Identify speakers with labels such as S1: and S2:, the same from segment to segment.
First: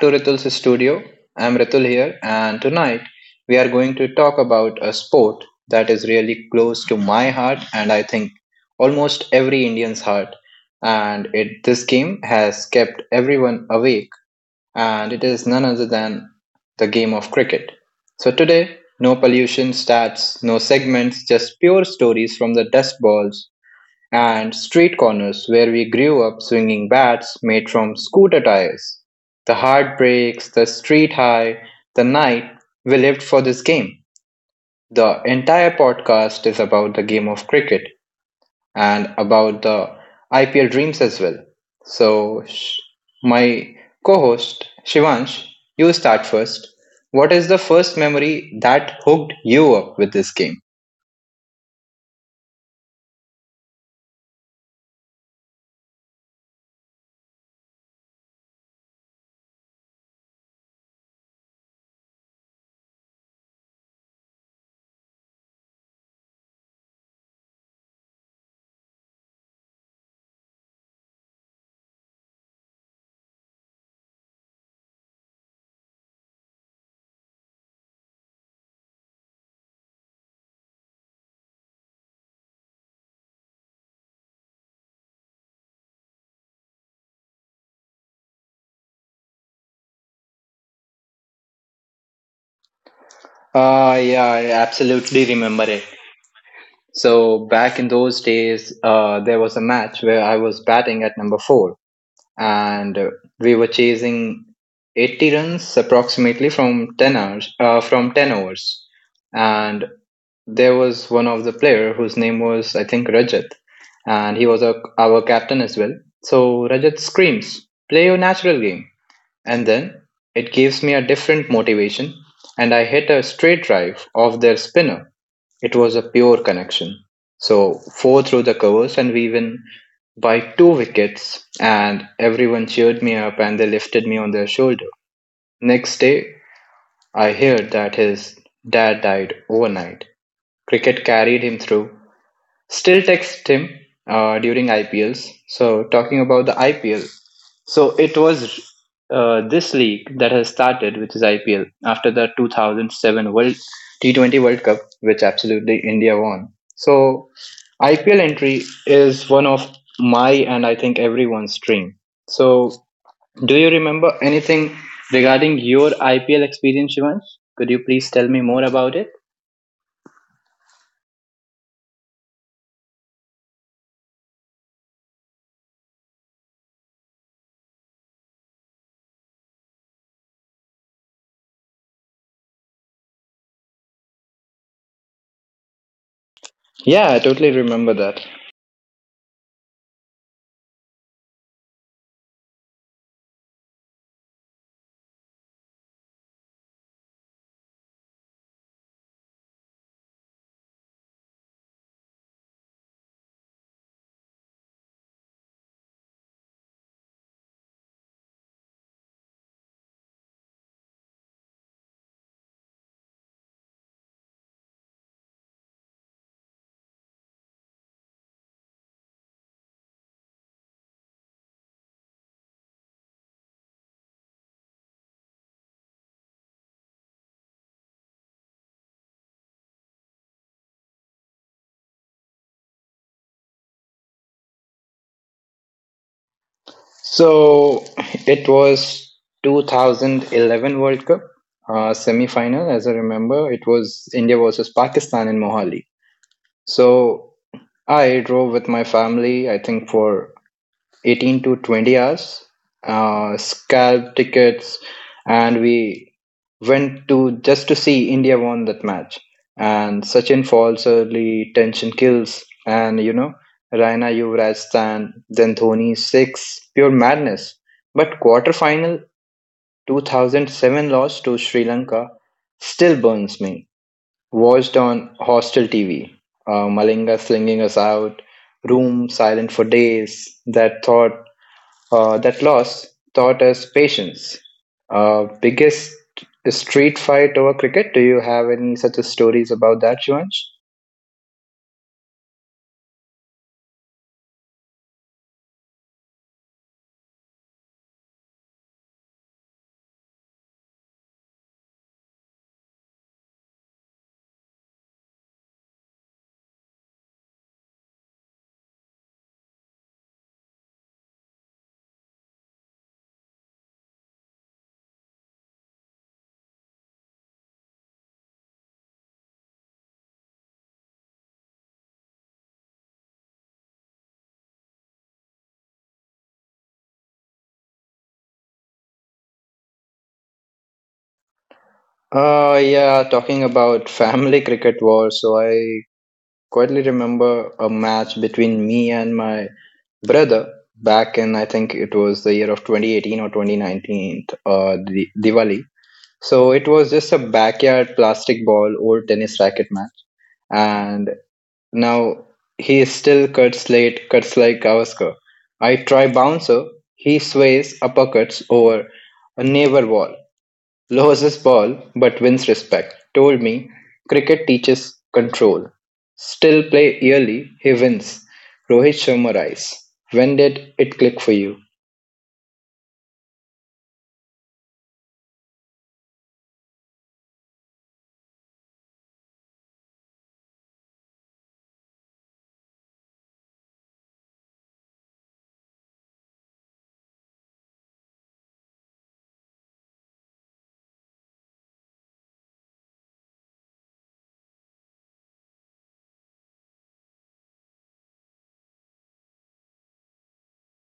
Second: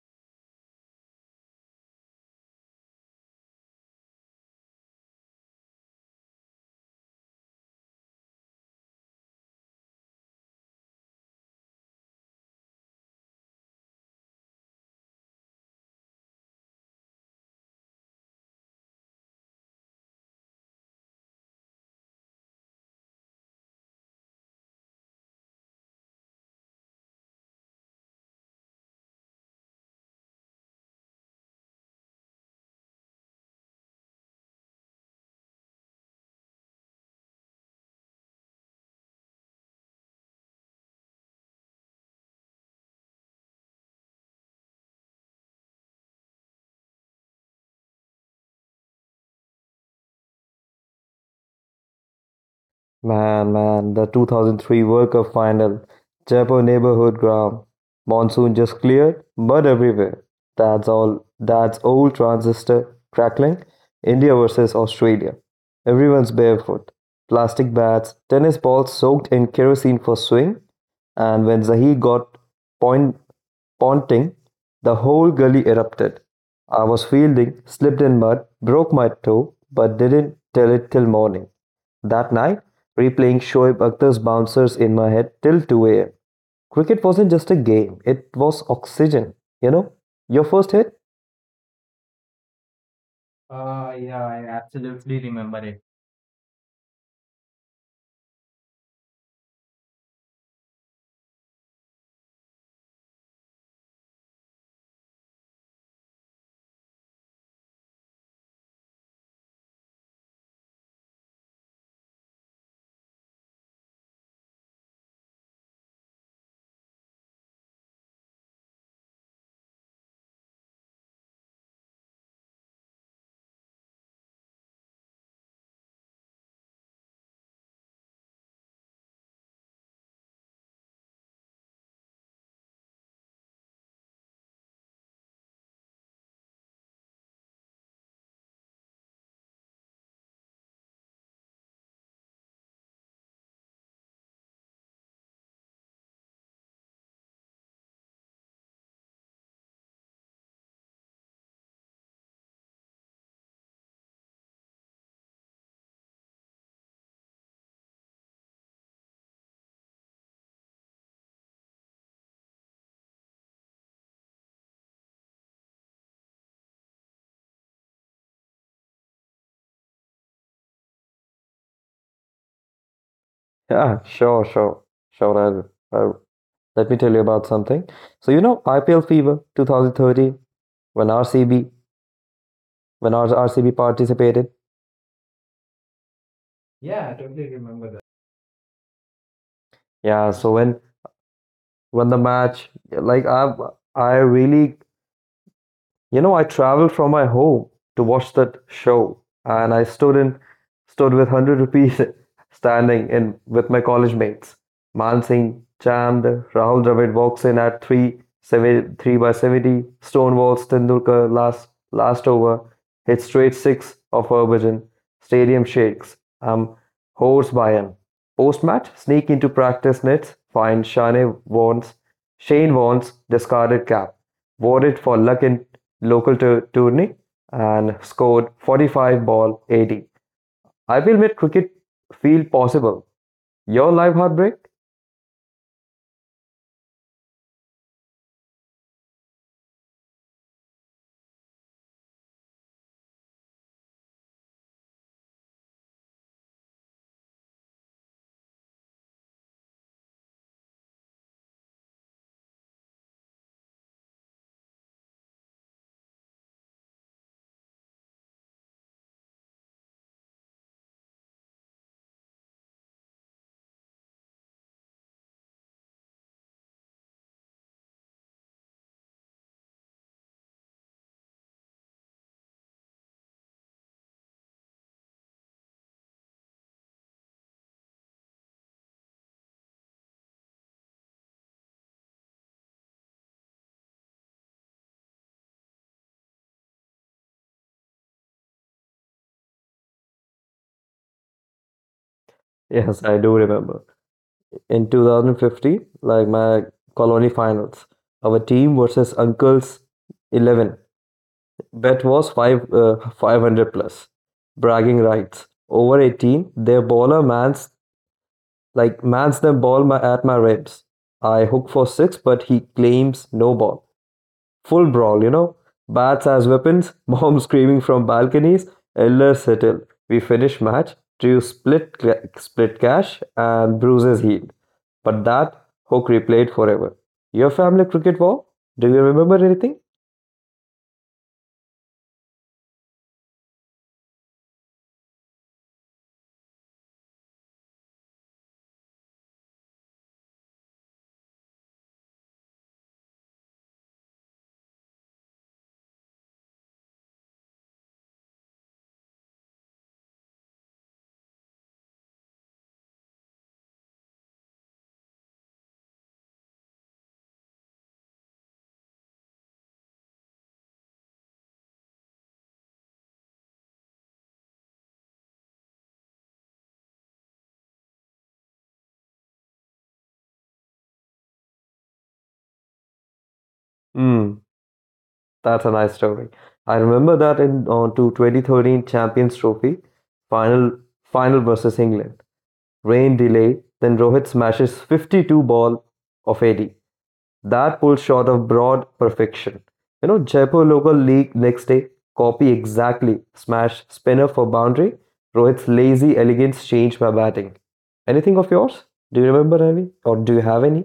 S1: to Ritul's studio. I'm Ritul here, and tonight we are going to talk about a sport that is really close to my heart and I think almost every Indian's heart. And this game has kept everyone awake, and it is none other than the game of cricket. So today, no pollution stats, no segments, just pure stories from the dust balls and street corners where we grew up swinging bats made from scooter tires. The heartbreaks, the street high, the night we lived for this game. The entire podcast is about the game of cricket and about the IPL dreams as well. So, my co host Shivansh, you start first. What is the first memory that hooked you up with this game?
S2: Man, the 2003 World Cup final. Jaipur neighborhood ground. Monsoon just cleared, mud everywhere. That's all. That's old transistor crackling. India versus Australia. Everyone's barefoot. Plastic bats, tennis balls soaked in kerosene for swing. And when Zahi got point, ponting, the whole gully erupted. I was fielding, slipped in mud, broke my toe, but didn't tell it till morning. That night, replaying Shoaib Akhtar's bouncers in my head till 2 a.m. Cricket wasn't just a game, it was oxygen, you know? Your first hit?
S1: Yeah, I absolutely remember it. So back in those days, there was a match where I was batting at number four, and we were chasing 80 runs approximately from 10 overs. And there was one of the player whose name was, I think, Rajat, and he was our captain as well. So Rajat screams, "Play your natural game," and then it gives me a different motivation, and I hit a straight drive off their spinner. It was a pure connection. So four through the covers and we win by two wickets and everyone cheered me up and they lifted me on their shoulder. Next day I heard that his dad died overnight. Cricket carried him through. Still text him during IPLs. So talking about the IPL, so it was this league that has started, which is IPL, after the 2007 World T20 World Cup, which absolutely India won. So IPL entry is one of my and I think everyone's dream. So do you remember anything regarding your IPL experience, Shivansh? Could you please tell me more about it?
S2: Yeah, sure, sure, sure. I'll- Let me tell you about something. So, you know, IPL Fever 2013, when RCB, when our RCB participated.
S1: Yeah, I totally remember that.
S2: Yeah, so when the match, like I really I traveled from my home to watch that show, and I stood with 100 rupees, standing in with my college mates. Man Singh, Chand, Rahul Dravid walks in at 373 by 70. Stonewalls. Tendulkar, last over, hits straight 6 of Harbhajan. Stadium shakes. I'm horse by him. Post-match, sneak into practice nets, find Shane Warne's discarded cap. Wore it for luck in local tourney and scored 45 ball 80. I will make cricket feel possible. Your live heartbreak?
S1: So it was 2011 World Cup semi-final, as I remember. It was India versus Pakistan in Mohali. So I drove with my family, I think for 18 to 20 hours, scalp tickets, and we went to just to see India won that match. And Sachin falls early, tension kills, and Raina Yuvraj stand, then Dhoni six, pure madness. But quarterfinal 2007 loss to Sri Lanka still burns me. Watched on hostel TV, Malinga slinging us out, room silent for days. That loss taught us patience. Biggest street fight over cricket? Do you have any such stories about that, Shivansh?
S2: Yes, I do remember. In 2015, like my colony finals, our team versus Uncle's 11. Bet was 500 plus. Bragging rights. Over 18, their bowler mans the ball at my ribs. I hook for six, but he claims no ball. Full brawl, you know. Bats as weapons, mom screaming from balconies, elder settle. We finish match. Drew split cash, and bruises healed. But that hook replayed forever. Your family cricket war? Do you remember anything?
S1: Yeah, talking about family cricket war, so I quietly remember a match between me and my brother back in, I think it was the year of 2018 or 2019, Diwali. So it was just a backyard plastic ball, old tennis racket match. And now he is still cuts late, cuts like Gavaskar. I try bouncer, he sways uppercuts over a neighbor wall, loses ball but wins respect. Told me cricket teaches control. Still play yearly, he wins. Rohit Sharma rise. When did it click for you?
S2: Hmm, that's a nice story. I remember that in on to 2013 Champions Trophy final final versus England. Rain delay, then Rohit smashes 52 ball of 80. That pull shot of broad perfection. You know, Jaipur local league next day, copy exactly, smash spinner for boundary. Rohit's lazy elegance changed my batting. Anything of yours? Do you remember, Ravi? Or do you have any?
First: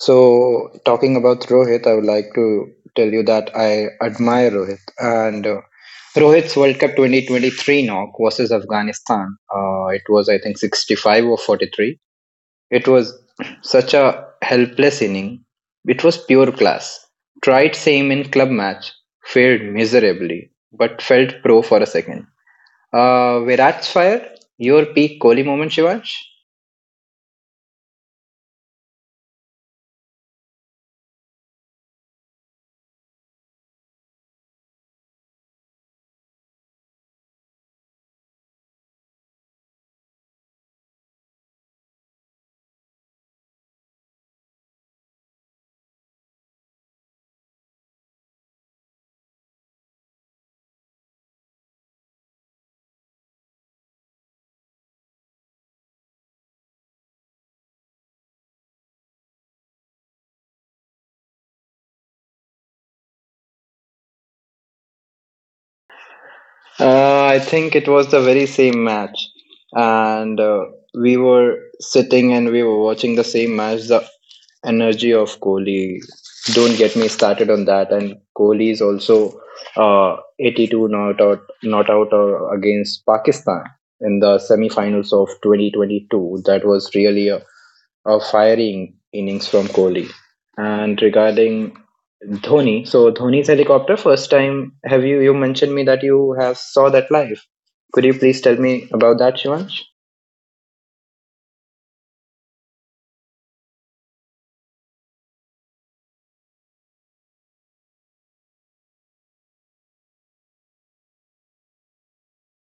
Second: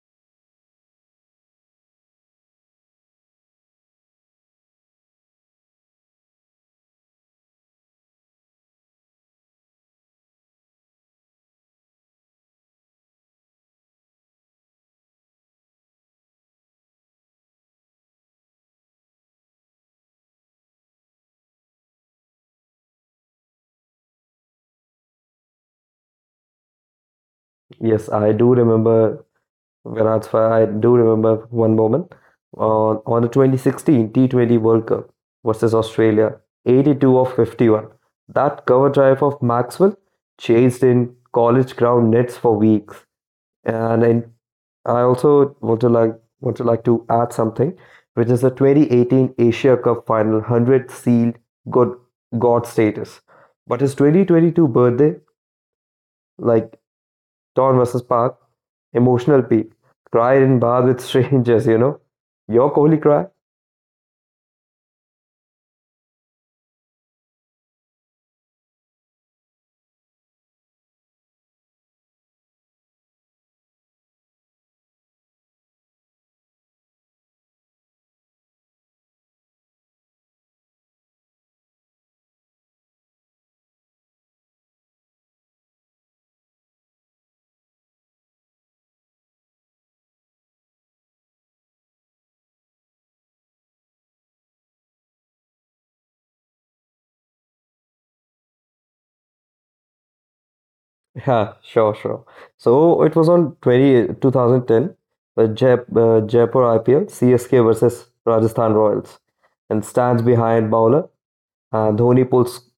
S1: So, talking about Rohit, I would like to tell you that I admire Rohit. And Rohit's World Cup 2023 knock versus Afghanistan, it was, I think, 65 or 43. It was such a helpless inning. It was pure class. Tried same in club match, failed miserably, but felt pro for a second. Virat's fire, your peak Kohli moment, Shivansh?
S2: Yes, I do remember one moment on the 2016 T20 World Cup versus Australia, 82 of 51. That cover drive of Maxwell chased in college ground nets for weeks. And I also want to like to add something, which is the 2018 Asia Cup final 100 sealed good god status. But his 2022 birthday, like Don versus Park. Emotional peak. Cry in bath with strangers, you know. Your Kohli cry?
S1: I think it was the very same match, and we were sitting and we were watching the same match. The energy of Kohli. Don't get me started on that. And Kohli is also 82 not out against Pakistan in the semi-finals of 2022. That was really a firing innings from Kohli. And regarding Dhoni. So Dhoni's helicopter. First time, have you mentioned me that you have saw that live? Could you please tell me about that, Shivansh?
S2: Yeah, sure, sure. So it was on 2010, Jaipur IPL, CSK versus Rajasthan Royals. And stands behind bowler. Dhoni pulls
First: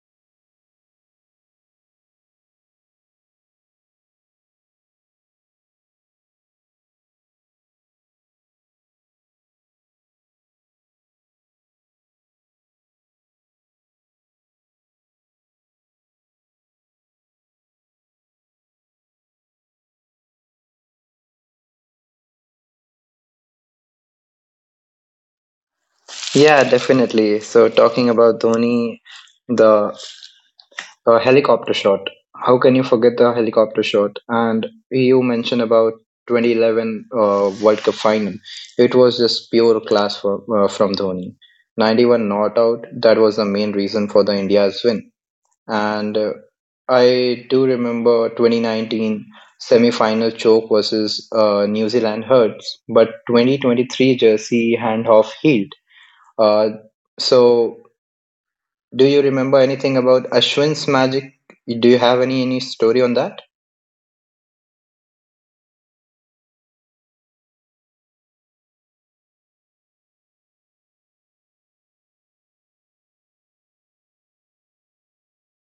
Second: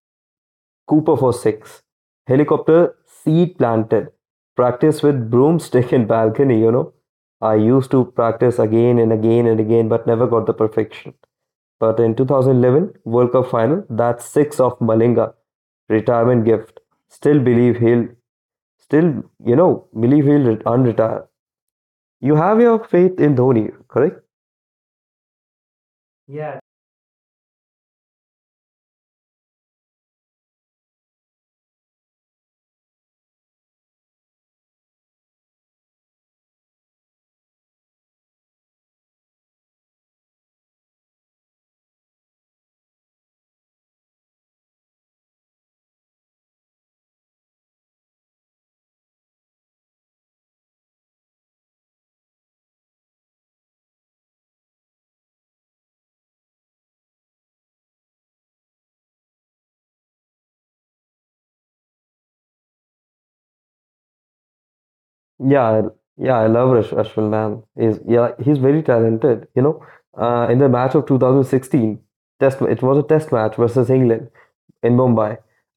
S2: Cooper for six. Helicopter seed planted. Practice with broomstick in balcony. I used to practice again and again and again, but never got the perfection. But in 2011 World Cup final, that six of Malinga retirement gift. Still believe he'll still believe he'll unretire. You have your faith in Dhoni, correct?
S1: Yeah, definitely. So talking about Dhoni, the helicopter shot. How can you forget the helicopter shot? And you mentioned about 2011 World Cup final. It was just pure class from Dhoni. 91 not out. That was the main reason for the India's win. And I do remember 2019 semi-final choke versus New Zealand Hurts, but 2023 jersey handoff healed. Uh, so, do you remember anything about Ashwin's magic? Do you have any story on that?
S2: Yeah, yeah, I love Ashwin, man. He's, yeah, he's very talented. You know, in the match of 2016 test, it was a test match versus England in Mumbai,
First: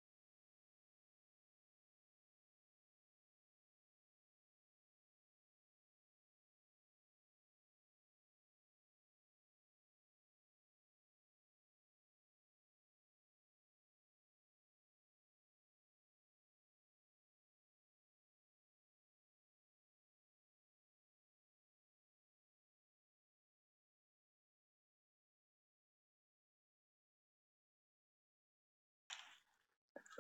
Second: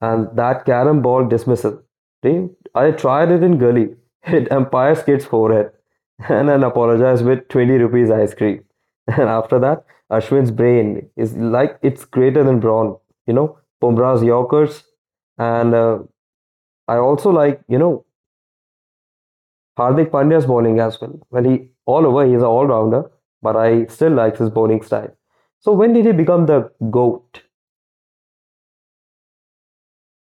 S2: and that carom ball dismissal. Re- I tried it in Gully, hit umpire's kid's forehead, and then apologized with 20 rupees ice cream. And after that, Ashwin's brain is like it's greater than Braun, you know, Bumrah's Yorkers, and I also like, you know, Hardik Pandya's bowling as well. Well, he's an all rounder, but I still like his bowling style. So when did he become the GOAT?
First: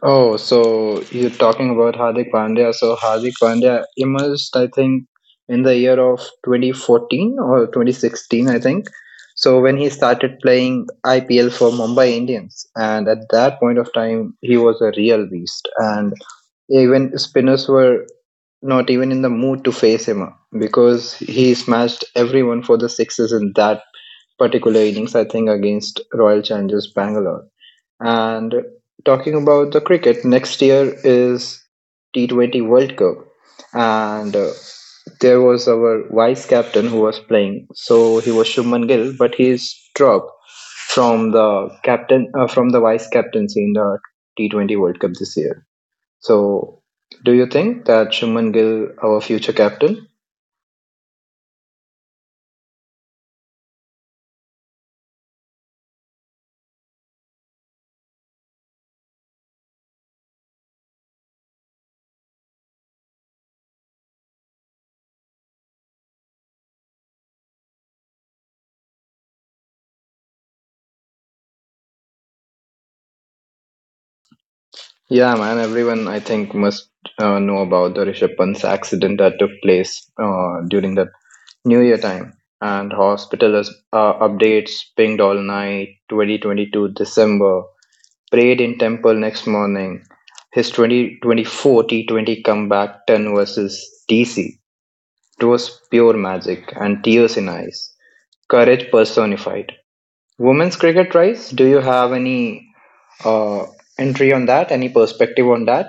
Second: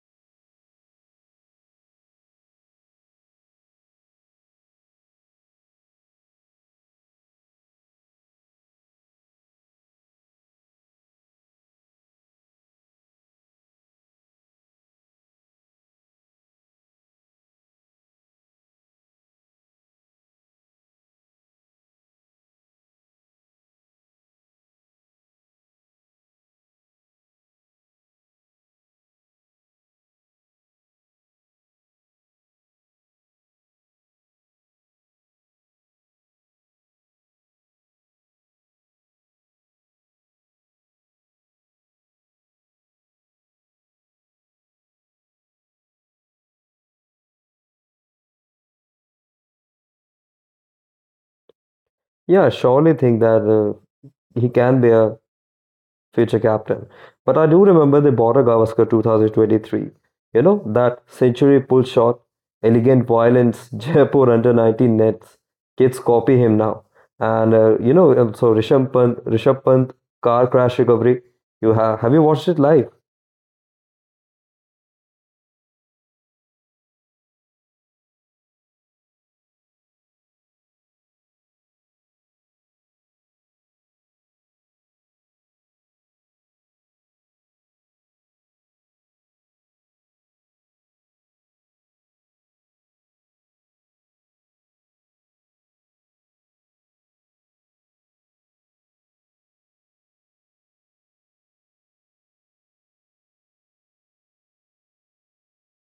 S1: Oh, so you're talking about Hardik Pandya. So Hardik Pandya emerged, I think, in the year of 2014 or 2016, I think. So when he started playing IPL for Mumbai Indians, and at that point of time, he was a real beast. And even spinners were not even in the mood to face him because he smashed everyone for the sixes in that particular innings, I think, against Royal Challengers Bangalore. And talking about the cricket, next year is T20 World Cup. And there was our vice captain who was playing. So he was Shubman Gill, but he's dropped from the vice captaincy in the T20 World Cup this year. So do you think that Shubman Gill, our future captain?
S2: Yeah, surely think that he can be a future captain. But I do remember they bought a Gavaskar 2023. You know, that century pull shot, elegant violence. Jaipur under 19 nets. Kids copy him now. And, you know, so Rishabh Pant, car crash recovery. Have you watched it live?
S1: Yeah, man. Everyone, I think, must know about the Rishabh Pant's accident that took place during the New Year time, and hospital updates pinged all night. 2022 December prayed in temple next morning. His 2024 T20 comeback 10 versus DC. It was pure magic and tears in eyes. Courage personified. Women's cricket rise. Do you have any uh, entry on that? Any perspective on that?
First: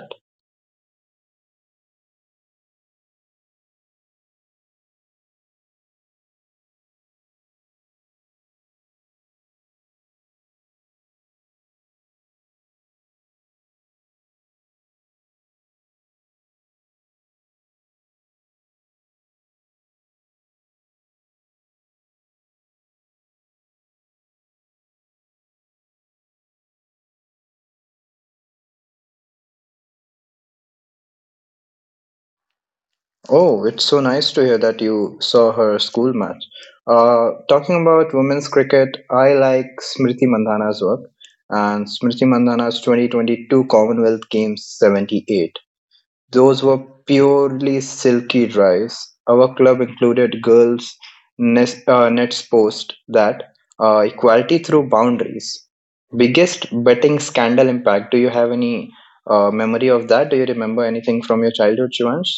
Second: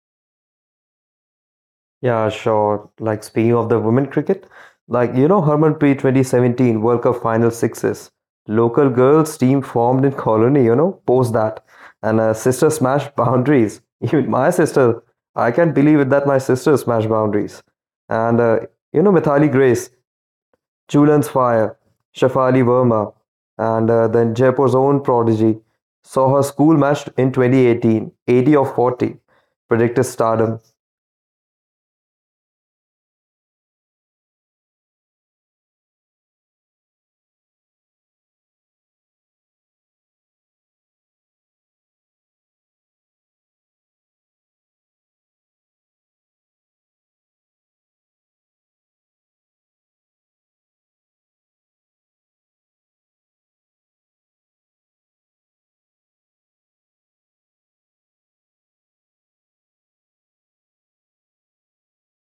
S2: Yeah, sure. Like speaking of the women cricket, like you know, Harmanpreet 2017 World Cup final sixes. Local girls team formed in Colony, you know, post that. And sister smashed boundaries. Even my sister, I can't believe it that my sister smashed boundaries. And you know, Mithali Grace, Julian's Fire, Shafali Verma, and then Jaipur's own prodigy saw her school match in 2018, eighty 80 of 40, predicted stardom.
S1: Oh, it's so nice to hear that you saw her school match. Talking about women's cricket, I like Smriti Mandhana's work, and Smriti Mandhana's 2022 Commonwealth Games 78. Those were purely silky drives. Our club included girls' nets post that equality through boundaries. Biggest betting scandal impact. Do you have any memory of that? Do you remember anything from your childhood, Shivansh?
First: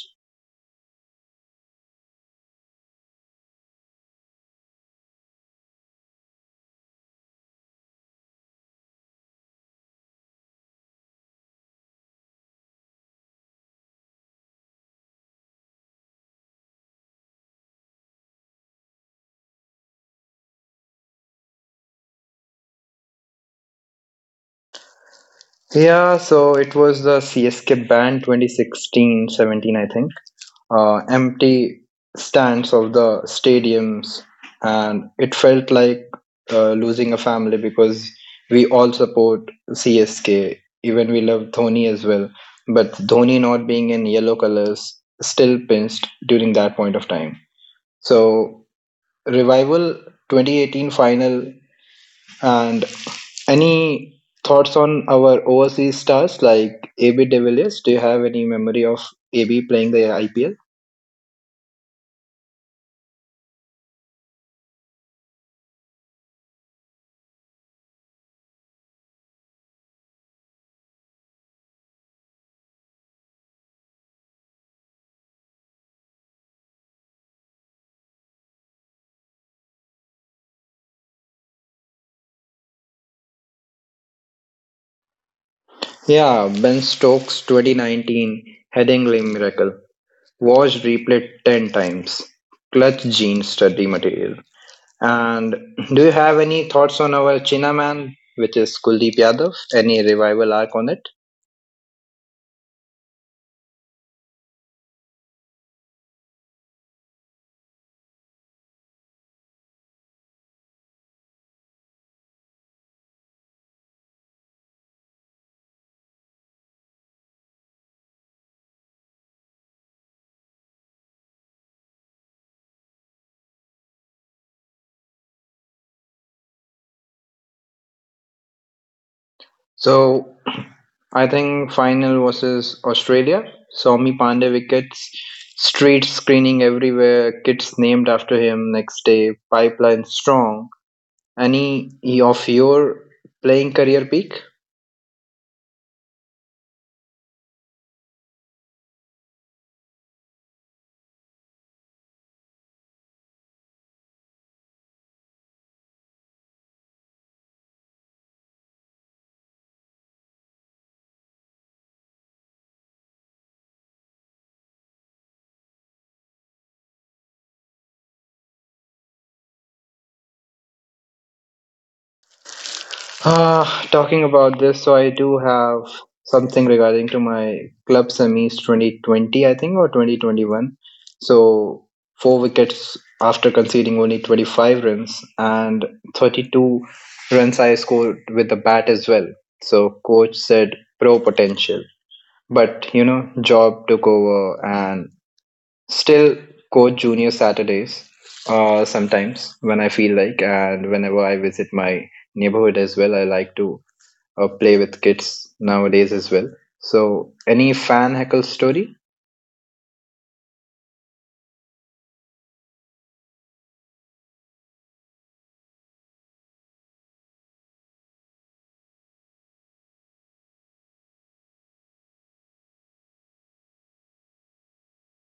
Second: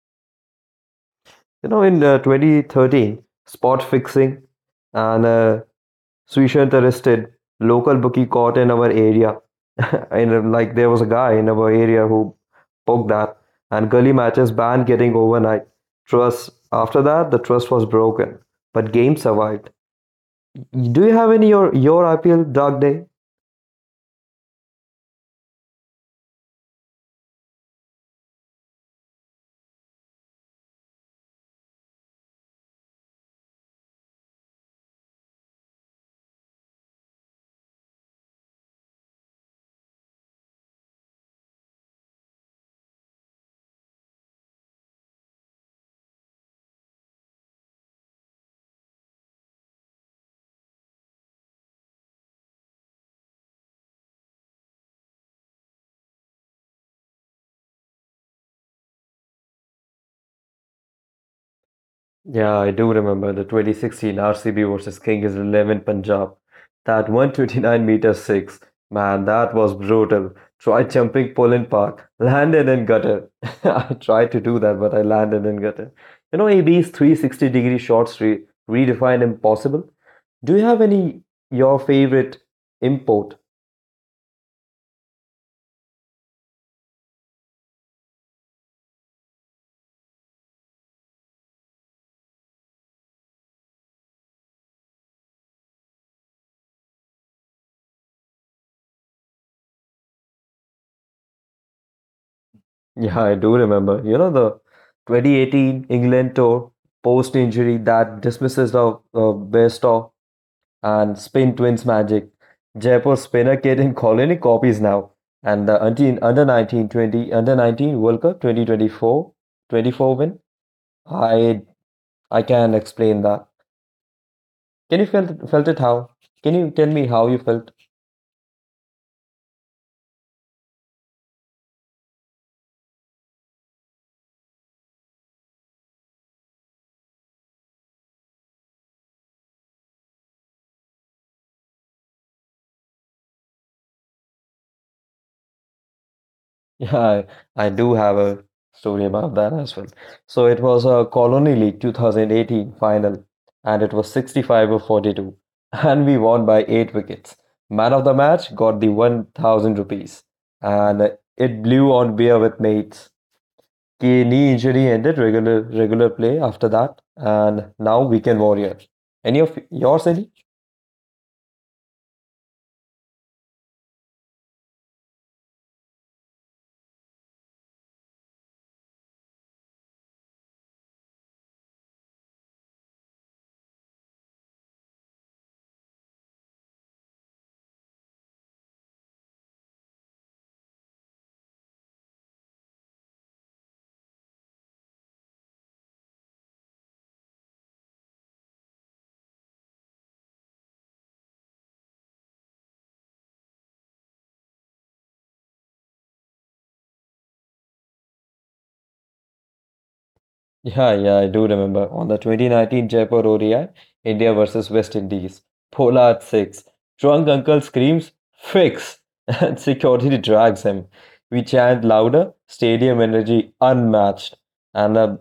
S2: You know, in 2013, spot fixing and Suishant arrested. Local bookie caught in our area. And like, there was a guy in our area who poked that. And gully matches banned getting overnight. Trust. After that, the trust was broken, but game survived. Do you have any your IPL dark day?
S1: Yeah, so it was the CSK ban 2016, 17, I think. Empty stands of the stadiums, and it felt like losing a family because we all support CSK. Even we love Dhoni as well. But Dhoni not being in yellow colors still pinched during that point of time. So, revival 2018 final and any thoughts on our overseas stars like AB de Villiers? Do you have any memory of AB playing the IPL?
S2: Yeah, I do remember the 2016 RCB versus Kings 11 Punjab. That 129 meter six, man, that was brutal. Tried jumping Poland Park, landed in gutter. I tried to do that, but I landed in gutter. You know, AB's 360 degree shots redefined impossible. Do you have any your favorite import?
S1: Yeah, Ben Stokes 2019 headingly miracle. Watch replay 10 times. Clutch gene study material. And do you have any thoughts on our Chinaman, which is Kuldeep Yadav? Any revival arc on it?
S2: Yeah, I do remember. You know, the 2018 England tour post injury that dismisses the best of, and spin twins magic. Jaipur spinner Ketan Kolini copies now. And the under 19 20 under 19 World Cup 2024 24 twenty-four win. I I can explain that. Can you felt it how? Can you tell me how you felt?
S1: So I think final versus Australia saw me Pandey wickets, street screening everywhere, kids named after him next day, pipeline strong. Any of your playing career peak?
S2: Yeah, I do have a story about that as well. So it was a Colony League 2018 final, and it was 65 or 42. And we won by 8 wickets. Man of the match got the 1,000 rupees, and it blew on beer with mates. K knee injury ended regular play after that, and now weekend warrior. Any of yours, any?
S1: Uh, Talking about this, so I do have something regarding to my club semis 2020, I think, or 2021. So four wickets after conceding only 25 runs and 32 runs I scored with the bat as well. So coach said pro potential, but job took over and still coach junior Saturdays. Sometimes when I feel like, and whenever I visit my neighborhood as well, I like to play with kids nowadays as well. So, any fan heckle story?
S2: Yeah, yeah, I do remember. On the 2019 Jaipur ODI, India versus West Indies, Pollard six, drunk uncle screams fix, and security drags him. We chant louder, stadium energy unmatched, and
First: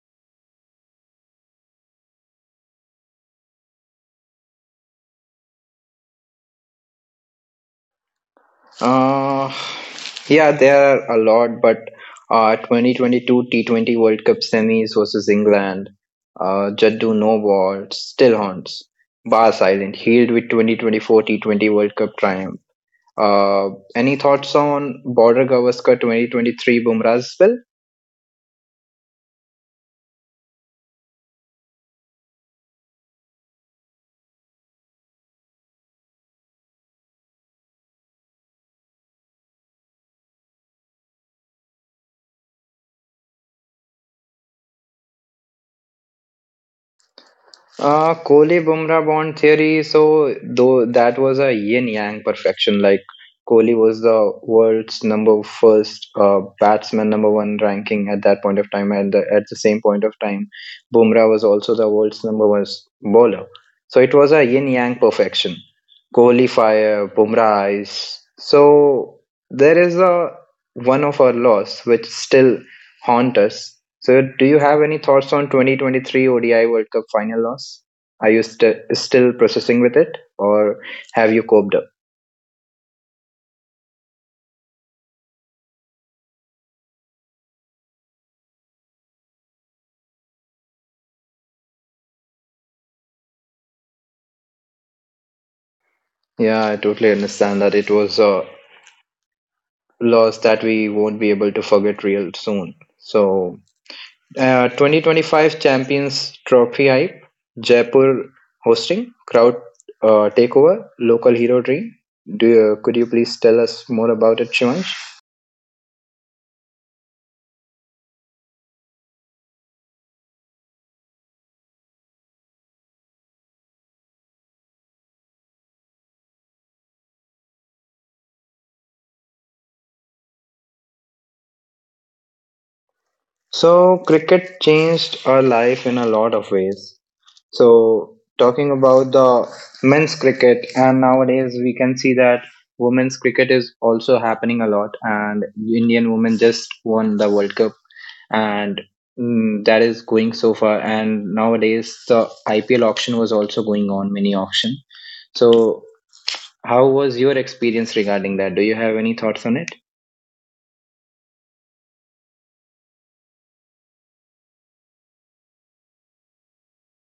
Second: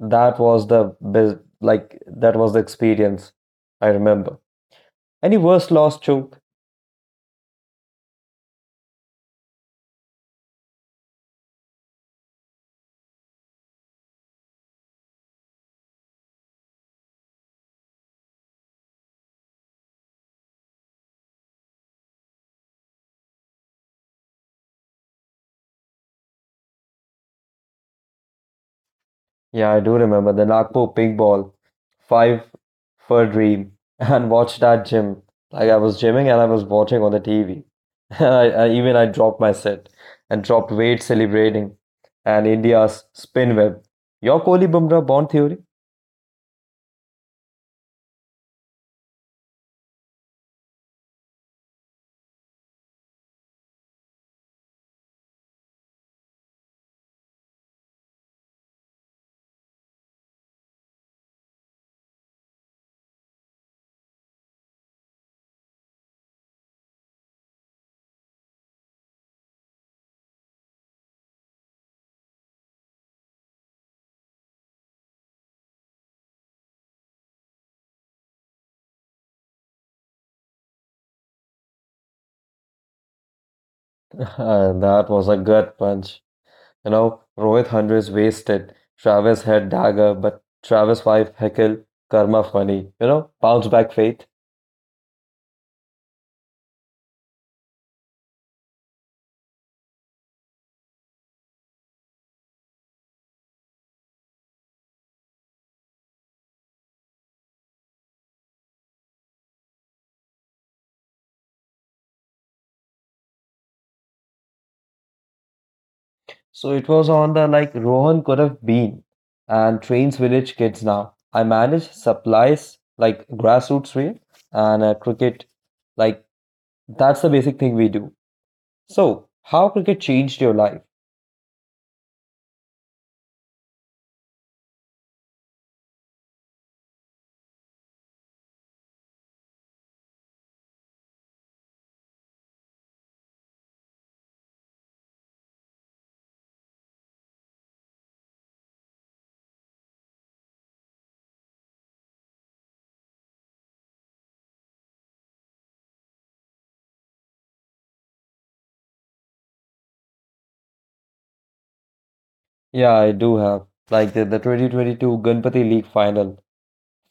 S2: that was the best. Like that was the experience I remember. Any worst loss, Chu?
S1: Uh, yeah, there are a lot, but 2022 T20 World Cup semis versus England, Jaddu no ball still haunts. Bars Island healed with 2024 T20 World Cup triumph. Any thoughts on Border Gavaskar 2023 Bumrah as well?
S2: Yeah, I do remember the Nagpur Big Ball, five for a dream. And watch that gym. Like I was gymming and I was watching on the TV. Even I dropped my set and dropped weight celebrating. And India's spin web. Your Kohli Bumrah Bond theory?
S1: Kohli Bumrah bond theory. So though that was a yin yang perfection. Like Kohli was the world's number first batsman, number one ranking at that point of time, and at the same point of time, Bumrah was also the world's number one bowler. So it was a yin yang perfection. Kohli fire, Bumrah ice. So there is a one of our loss which still haunt us. So, do you have any thoughts on 2023 ODI World Cup final loss? Are you still processing with it, or have you coped up?
S2: That was a gut punch. You know, Rohit hundreds wasted. Travis had dagger, but Travis wife heckle. Karma funny. You know, bounce back faith.
S1: Yeah, I totally understand that it was a loss that we won't be able to forget real soon. So, 2025 Champions Trophy hype, Jaipur hosting, crowd takeover, local hero dream. Could you please tell us more about it, Shivansh?
S2: So it was on the like Rohan could have been and trains village kids now. I manage supplies like grassroots way, and cricket. Like that's the basic thing we do. So how cricket changed your life?
S1: So, cricket changed our life in a lot of ways. So, talking about the men's cricket, and nowadays we can see that women's cricket is also happening a lot, and Indian women just won the World Cup, and that is going so far. And nowadays, the IPL auction was also going on, mini auction. So, how was your experience regarding that? Do you have any thoughts on it?
S2: Yeah, I do have like the 2022 Ganpati League final.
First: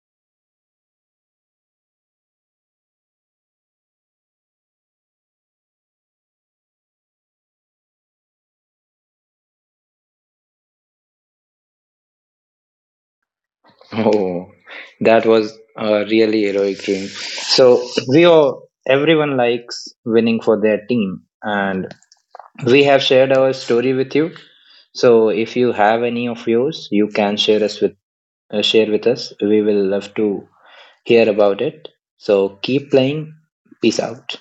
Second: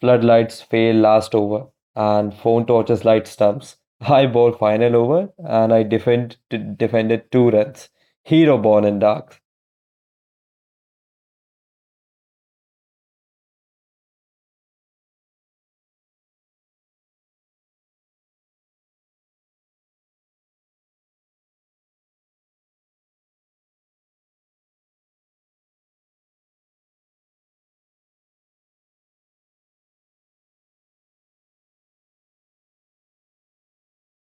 S2: Floodlights fail last over, and phone torches light stumps. High ball final over, and I defended 2 runs. Hero born in dark.
S1: Oh, that was a really heroic dream. So we all, everyone likes winning for their team, and we have shared our story with you. So if you have any of yours, you can share with us. We will love to hear about it. So keep playing. Peace out.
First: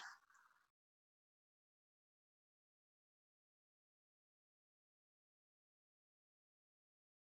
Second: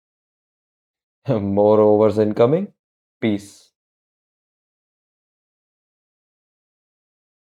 S2: More overs incoming. Peace.